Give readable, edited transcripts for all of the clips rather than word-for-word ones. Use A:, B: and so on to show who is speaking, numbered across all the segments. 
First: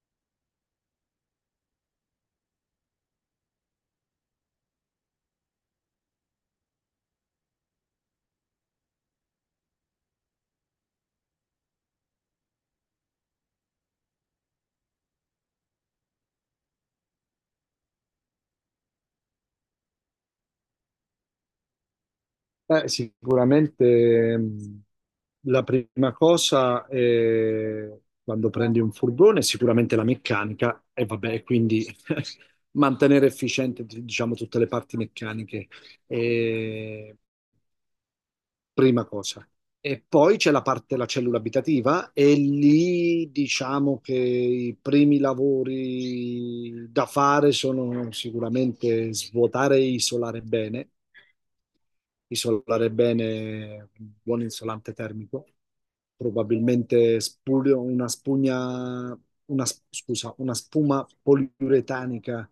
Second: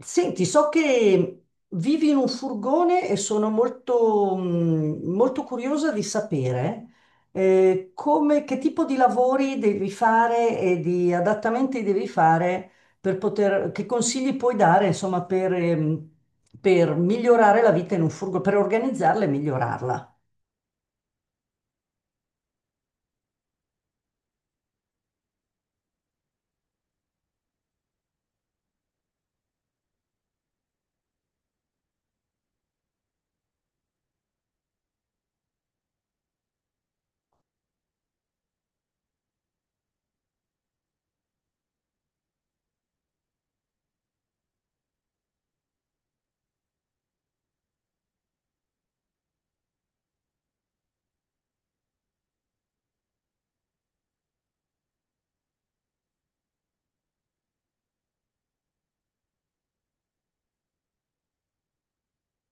A: Senti, so che vivi in un furgone e sono molto, molto curiosa di sapere come, che tipo di lavori devi fare e di adattamenti devi fare per poter, che consigli puoi dare, insomma, per migliorare la vita in un furgone, per organizzarla e migliorarla.
B: Sicuramente la prima cosa è quando prendi un furgone, sicuramente la meccanica e vabbè, quindi mantenere efficiente, diciamo, tutte le parti meccaniche prima cosa. E poi c'è la parte della cellula abitativa e lì diciamo che i primi lavori da fare sono sicuramente svuotare e isolare bene con un buon isolante termico probabilmente una spugna, una, scusa, una spuma poliuretanica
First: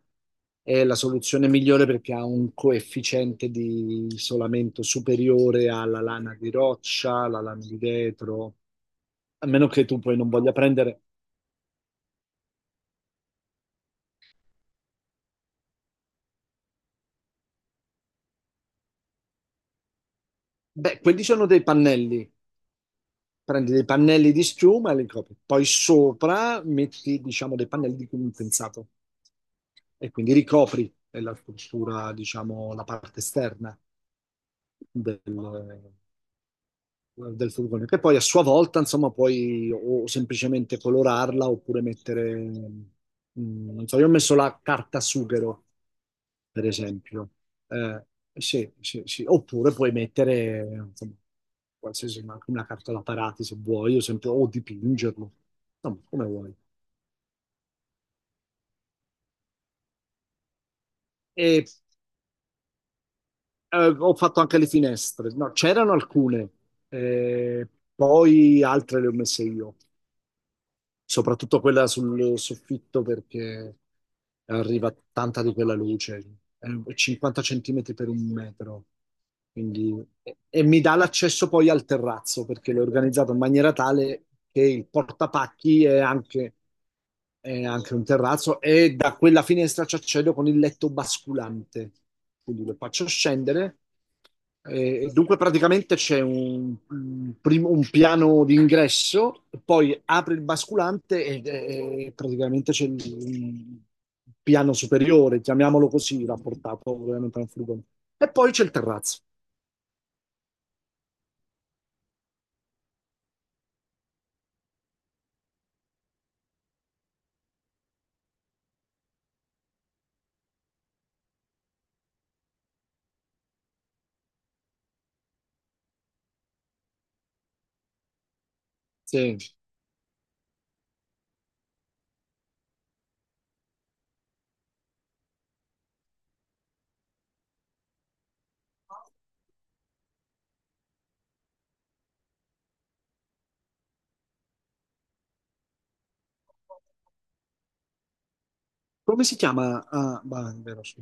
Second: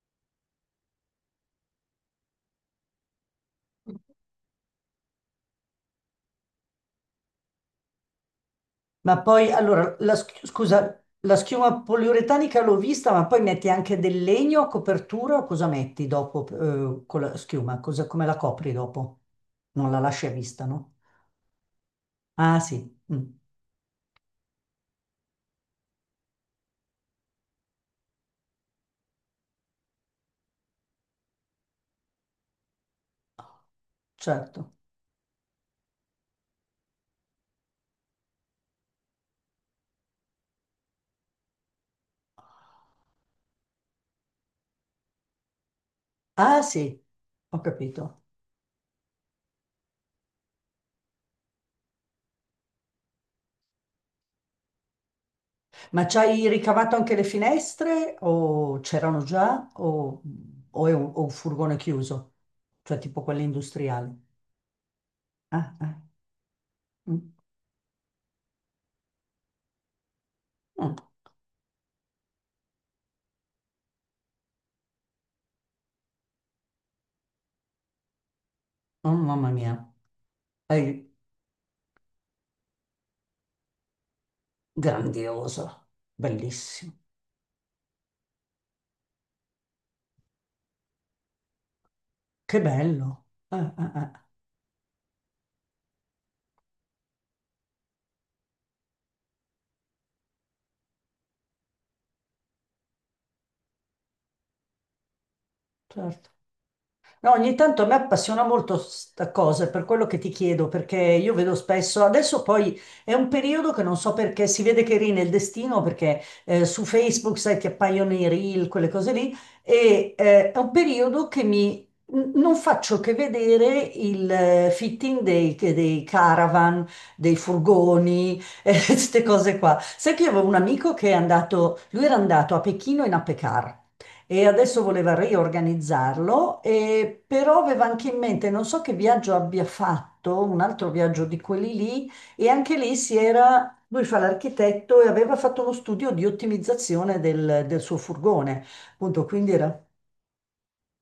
B: è la soluzione migliore perché ha un coefficiente di isolamento superiore alla lana di roccia, alla lana di vetro,
A: Ma
B: a
A: poi,
B: meno che
A: allora,
B: tu
A: la,
B: poi non voglia
A: scusa,
B: prendere...
A: la schiuma poliuretanica l'ho vista, ma poi metti anche del legno a copertura o cosa metti dopo con la schiuma? Come la copri dopo? Non la lasci a vista, no?
B: Beh, quelli sono dei pannelli.
A: Ah sì, mm,
B: Prendi dei pannelli di schiuma e li copri. Poi sopra metti, diciamo, dei pannelli di condensato e quindi ricopri la struttura, diciamo, la parte esterna
A: certo.
B: del, del furgone, che poi a sua volta, insomma, puoi o semplicemente colorarla oppure mettere, non so, io ho messo la carta sughero,
A: Ah
B: per
A: sì,
B: esempio.
A: ho
B: Eh,
A: capito.
B: sì, sì, sì. Oppure puoi mettere, insomma, qualsiasi, ma anche una carta da parati se vuoi, o, sempre, o dipingerlo, insomma,
A: Ma ci
B: come
A: hai
B: vuoi.
A: ricavato anche le finestre o c'erano già o è un, o un
B: E
A: furgone chiuso? Cioè tipo quelli
B: ho
A: industriali?
B: fatto anche le finestre, no,
A: Ah,
B: c'erano
A: ah,
B: alcune,
A: mm,
B: eh, poi altre le ho messe io.
A: mm,
B: Soprattutto quella sul soffitto perché arriva tanta di quella luce, è 50 centimetri per un metro,
A: oh, mamma mia.
B: quindi, e mi dà
A: Hai-
B: l'accesso poi al terrazzo perché l'ho organizzato in maniera tale che il portapacchi
A: Grandioso, bellissimo,
B: è anche un terrazzo e da quella finestra ci accedo con il letto basculante,
A: che
B: quindi lo faccio
A: bello.
B: scendere. Dunque praticamente c'è un piano d'ingresso, poi apre il basculante e praticamente c'è il, un piano superiore, chiamiamolo così,
A: Certo.
B: rapportato
A: No,
B: ovviamente a un
A: ogni tanto
B: furgone.
A: a me
B: E
A: appassiona
B: poi c'è il
A: molto
B: terrazzo.
A: sta cosa, per quello che ti chiedo, perché io vedo spesso, adesso poi è un periodo che non so perché si vede che rina il destino, perché su Facebook, sai, ti appaiono i reel, quelle cose lì, e è un periodo che mi... Non faccio che vedere il fitting dei, dei caravan, dei furgoni, queste
B: Sì.
A: cose qua. Sai che io avevo un amico che è andato, lui era andato a Pechino in Apecar e adesso voleva riorganizzarlo, e però aveva anche in mente, non so che viaggio abbia fatto, un altro viaggio di quelli lì, e anche lì si era, lui fa l'architetto e aveva fatto uno studio di ottimizzazione del, del suo furgone, appunto,
B: Come si
A: quindi era
B: chiama? Ah, bah, è vero, sì.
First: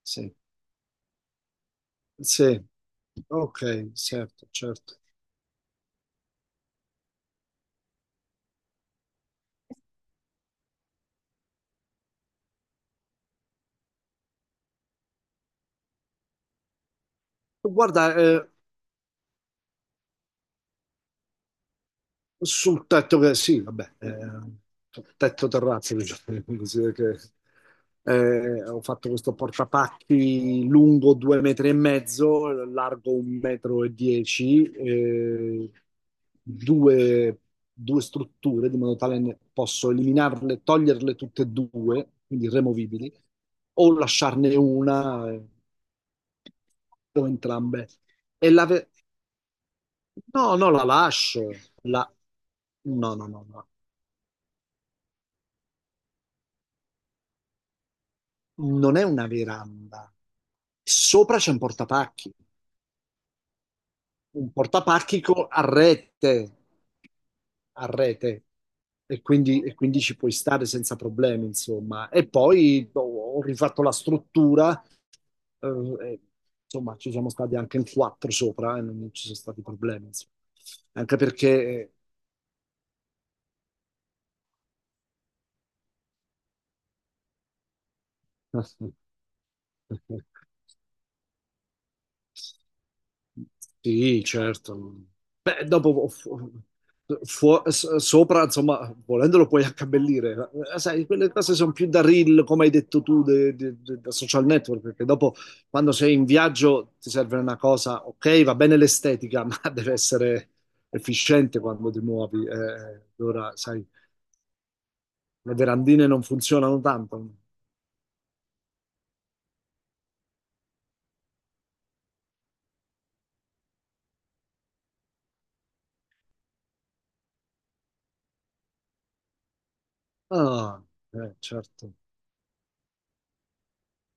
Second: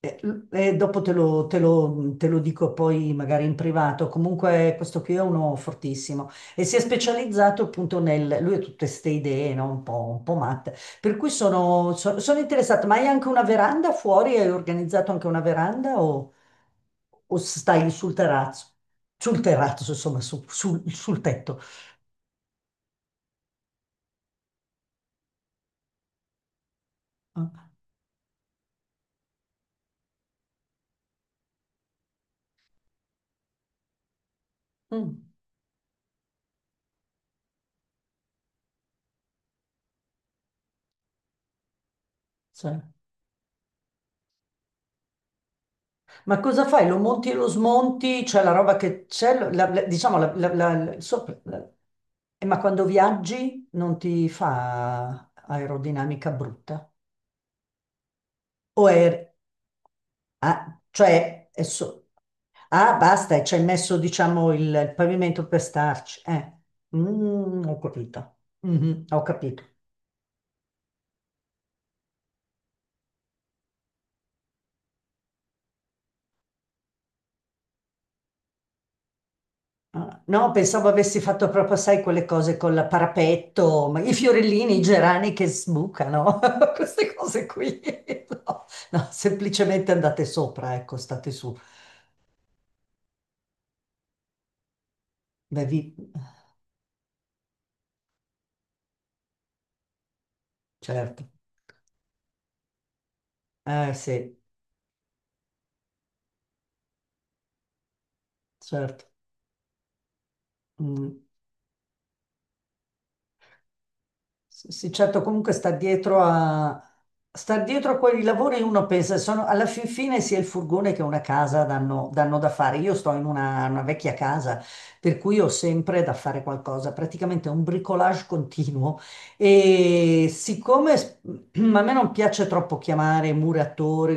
A: eh,
B: Sì.
A: dopo te lo, te lo
B: Sì.
A: dico poi magari in
B: Ok,
A: privato,
B: certo,
A: comunque
B: certo.
A: questo qui è uno fortissimo e si è specializzato appunto nel, lui ha tutte queste idee, no? Un po' matte, per cui sono, sono interessata, ma hai anche una veranda fuori? Hai organizzato anche una veranda o stai
B: Guarda,
A: sul terrazzo? Sul terrazzo, insomma, sul, sul tetto.
B: sul tetto che sì, vabbè, tetto terrazzo, diciamo così, perché
A: Ah,
B: ho fatto questo portapacchi lungo due metri e mezzo, largo un metro e dieci,
A: mm,
B: due, due strutture di modo tale ne posso eliminarle, toglierle tutte e due, quindi
A: sì.
B: removibili, o lasciarne una
A: Ma cosa fai? Lo
B: o
A: monti e lo
B: entrambe.
A: smonti? Cioè
B: E
A: la
B: la,
A: roba
B: ve-
A: che c'è, diciamo,
B: No, no, la lascio. La...
A: Ma quando
B: No, no, no,
A: viaggi
B: no.
A: non ti fa aerodinamica brutta? O
B: Non è una
A: è...
B: veranda.
A: ah,
B: Sopra
A: cioè,
B: c'è un portapacchi.
A: ah, basta, e ci hai messo,
B: Un
A: diciamo, il pavimento per
B: a
A: starci.
B: rete.
A: Mm, ho
B: A
A: capito.
B: rete.
A: Mhm, ho capito.
B: E quindi ci puoi stare senza problemi, insomma. E poi ho, ho rifatto la struttura. eh, e, insomma, ci siamo stati anche in quattro sopra e non ci sono stati problemi,
A: Ah,
B: insomma.
A: no, pensavo
B: Anche
A: avessi fatto proprio,
B: perché...
A: sai, quelle cose con il parapetto, ma i fiorellini, i gerani che sbucano, queste cose qui. No, no, semplicemente andate sopra, ecco, state su.
B: Sì, certo.
A: Beh,
B: Beh,
A: vi-
B: dopo fu- fu- s- sopra, insomma, volendolo puoi accabellire. Sai, quelle
A: certo.
B: cose sono più da reel, come hai detto tu,
A: Eh
B: da
A: sì,
B: social network, perché dopo, quando sei in viaggio, ti serve una cosa, ok, va bene
A: certo.
B: l'estetica, ma deve essere
A: Mm.
B: efficiente quando ti muovi. Allora, sai,
A: Sì, sì, certo, comunque
B: le verandine non funzionano tanto.
A: sta dietro a quei lavori uno pensa, sono, alla fin fine sia il furgone che una casa danno, danno da fare. Io sto in una vecchia casa, per cui ho sempre da fare qualcosa, praticamente un bricolage continuo. E
B: Ah,
A: siccome a me
B: certo.
A: non piace troppo chiamare muratori,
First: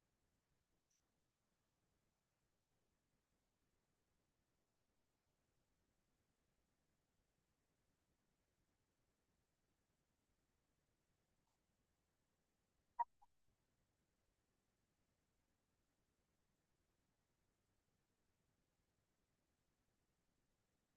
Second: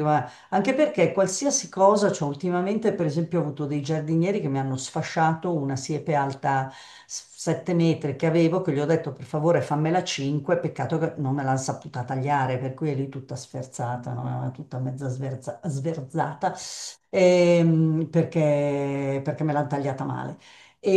A: anche perché qualsiasi cosa, cioè ultimamente per esempio ho avuto dei giardinieri che mi hanno sfasciato una siepe alta 7 metri che avevo, che gli ho detto per favore fammela 5, peccato che non me l'hanno saputa tagliare, per cui è lì tutta sferzata, no? È tutta mezza sverzata, perché, perché me l'hanno tagliata male.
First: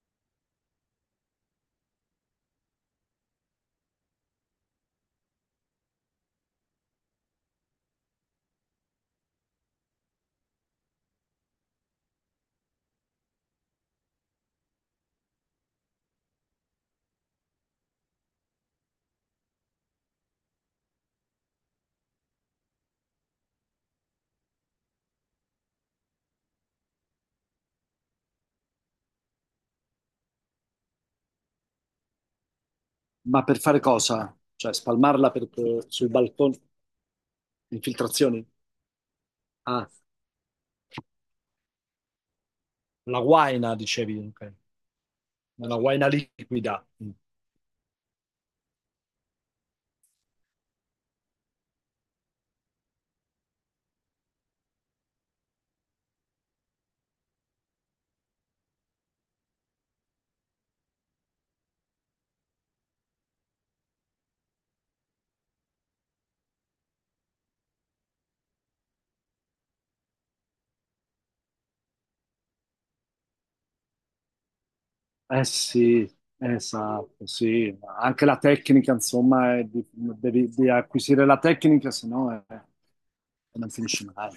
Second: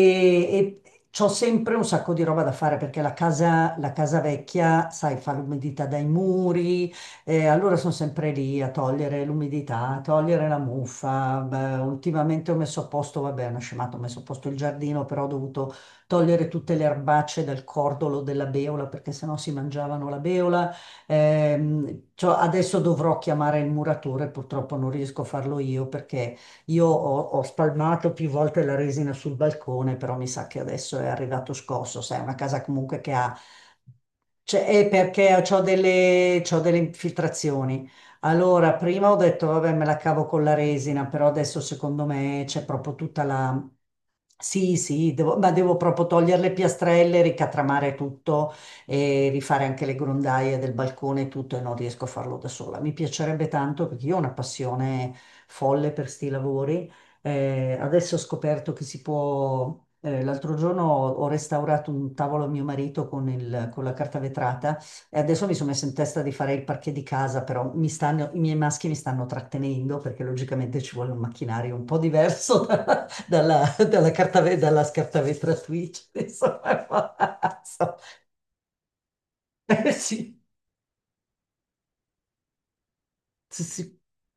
A: E c'ho sempre un sacco di roba da fare perché la casa vecchia, sai, fa l'umidità dai muri e allora sono sempre lì a togliere l'umidità, a togliere la muffa. Beh, ultimamente ho messo a posto, vabbè, è una scemata, ho messo a posto il giardino, però ho dovuto togliere tutte le erbacce dal cordolo della beola perché sennò si mangiavano la beola. Cioè, adesso dovrò chiamare il muratore, purtroppo non riesco a farlo io perché io ho, ho spalmato più volte la resina sul balcone, però mi sa che adesso è arrivato scosso, sai, è una casa comunque che ha
B: Ma per fare cosa?
A: cioè,
B: Cioè,
A: è
B: spalmarla
A: perché ho
B: sui
A: delle, c'ho
B: balconi,
A: delle infiltrazioni.
B: infiltrazioni?
A: Allora, prima ho detto, vabbè, me
B: Ah,
A: la cavo con la resina, però adesso secondo me c'è proprio
B: la
A: tutta la...
B: guaina, dicevi, ok.
A: Sì, sì, ma devo
B: Una
A: proprio
B: guaina
A: togliere le
B: liquida. Mm.
A: piastrelle, ricatramare tutto e rifare anche le grondaie del balcone e tutto e non riesco a farlo da sola. Mi piacerebbe tanto perché io ho una passione folle per sti lavori adesso ho scoperto che si può, l'altro giorno ho, ho restaurato un tavolo a mio marito con, con la carta vetrata e adesso mi sono messa in testa di fare il parquet di casa, però i miei maschi mi stanno trattenendo perché logicamente ci vuole un macchinario un po' diverso dalla, dalla carta, dalla scarta
B: Eh
A: vetratrice.
B: sì,
A: Insomma,
B: esatto, sì.
A: so-
B: Anche la tecnica, insomma,
A: sì,
B: devi di acquisire la tecnica, se no è,
A: sì,
B: non
A: sì.
B: finisci mai.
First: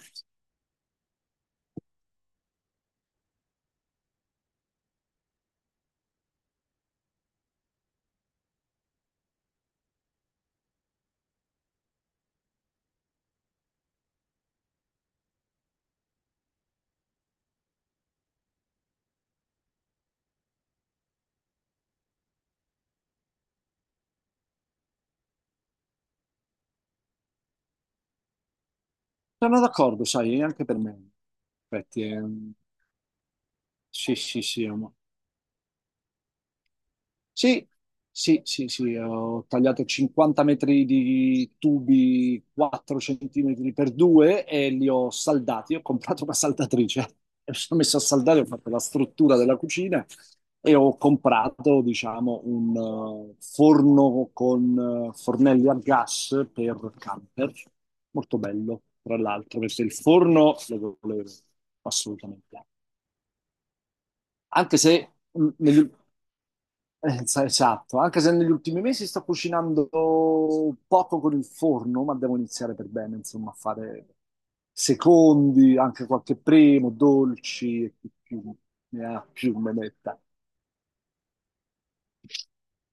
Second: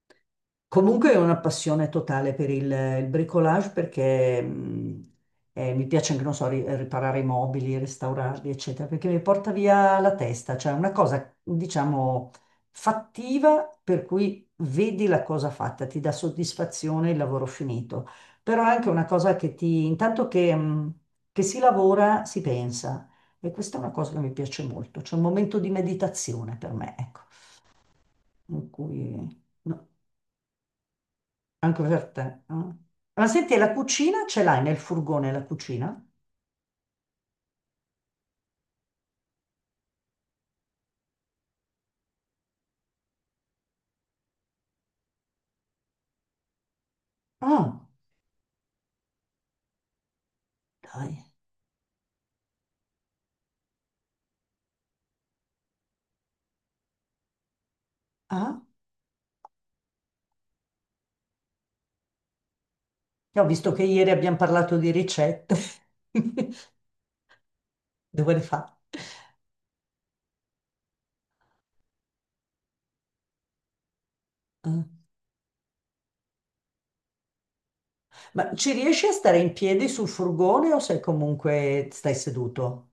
A: Comunque è una passione totale per il bricolage perché mi piace anche, non so, riparare i mobili, restaurarli, eccetera, perché mi porta via la testa, cioè una cosa, diciamo, fattiva per cui vedi la cosa fatta, ti dà soddisfazione il lavoro finito, però è anche una cosa che ti, intanto che si lavora, si pensa e questa è una cosa che mi piace molto, c'è un momento di meditazione per me, ecco, in cui...
B: Sono
A: no.
B: d'accordo, sai, anche per me.
A: Anche
B: Infatti,
A: per te. Ah. Ma senti, la
B: sì,
A: cucina
B: sì,
A: ce l'hai
B: sì,
A: nel furgone, la cucina?
B: sì, sì, sì, sì, ho tagliato 50 metri di tubi 4 centimetri per 2 e li ho saldati. Ho comprato una saldatrice, mi sono
A: Ah,
B: messo a saldare, ho fatto la struttura della cucina e ho
A: dai.
B: comprato, diciamo, un forno con fornelli a gas per camper. Molto
A: Ah,
B: bello, tra l'altro, perché il forno lo volevo assolutamente.
A: ho visto che ieri abbiamo parlato
B: Anche
A: di
B: se
A: ricette.
B: negli- Esatto, anche se
A: Dove le
B: negli
A: fa?
B: ultimi mesi sto cucinando poco con il forno, ma devo iniziare per bene, insomma, a fare
A: Ah.
B: secondi, anche qualche primo, dolci e chi più,
A: Ma ci
B: ne
A: riesci a
B: ha
A: stare in
B: più me
A: piedi sul
B: metta.
A: furgone o sei comunque stai seduto?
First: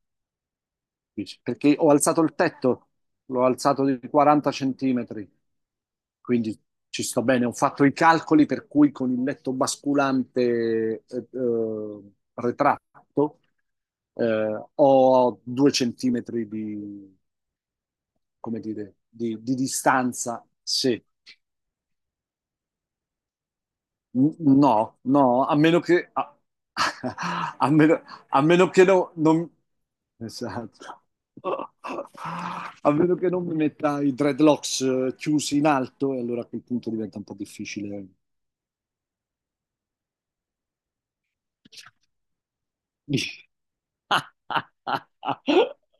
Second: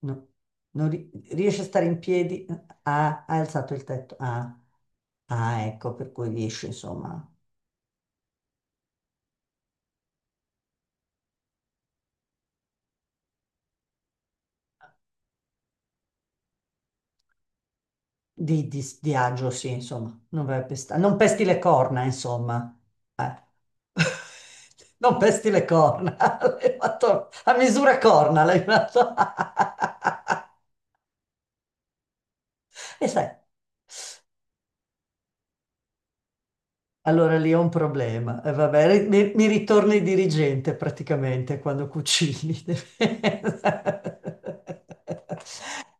A: No. Non ri-
B: Dici,
A: riesci a
B: perché
A: stare
B: ho
A: in
B: alzato il
A: piedi?
B: tetto,
A: Ah, hai
B: l'ho
A: alzato
B: alzato
A: il
B: di
A: tetto.
B: 40
A: Ah,
B: centimetri,
A: ah, ecco, per cui
B: quindi
A: riesci,
B: ci sto
A: insomma.
B: bene. Ho fatto i calcoli per cui con il letto basculante retratto ho due centimetri di, come dire,
A: Di agio,
B: di
A: sì, insomma, non
B: distanza,
A: vai a pesta-
B: sì.
A: non pesti le corna, insomma. Eh.
B: No,
A: Non
B: no,
A: pesti
B: a
A: le
B: meno che,
A: corna, l'hai fatto a
B: a
A: misura
B: meno, a
A: corna, l'hai
B: meno che no-
A: fatto.
B: non, esatto. A
A: E
B: meno
A: sai.
B: che non mi metta i dreadlocks chiusi in alto, e allora a quel punto diventa un po'
A: Allora lì è un
B: difficile.
A: problema. E vabbè, mi, mi ritorna il dirigente praticamente quando cucini.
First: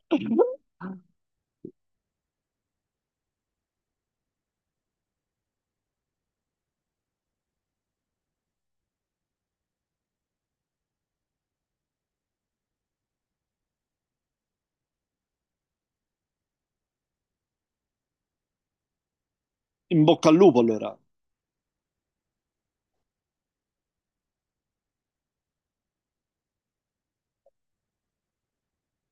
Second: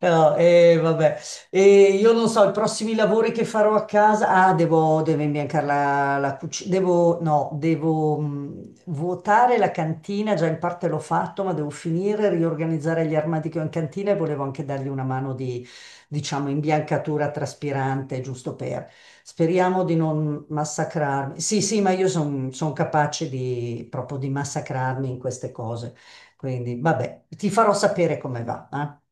A: No, e vabbè. E io non so, i prossimi lavori che farò a casa. Ah, devo, devo imbiancare la, la cucina. Devo, no, devo vuotare la cantina. Già in parte l'ho fatto, ma devo finire, riorganizzare gli armadi che ho in cantina e volevo anche dargli una mano di, diciamo, imbiancatura traspirante, giusto per. Speriamo di
B: In bocca al
A: non
B: lupo, allora.
A: massacrarmi. Sì, sì, ma io sono capace di, proprio di massacrarmi in queste cose. Quindi, vabbè, ti farò sapere come va. Eh.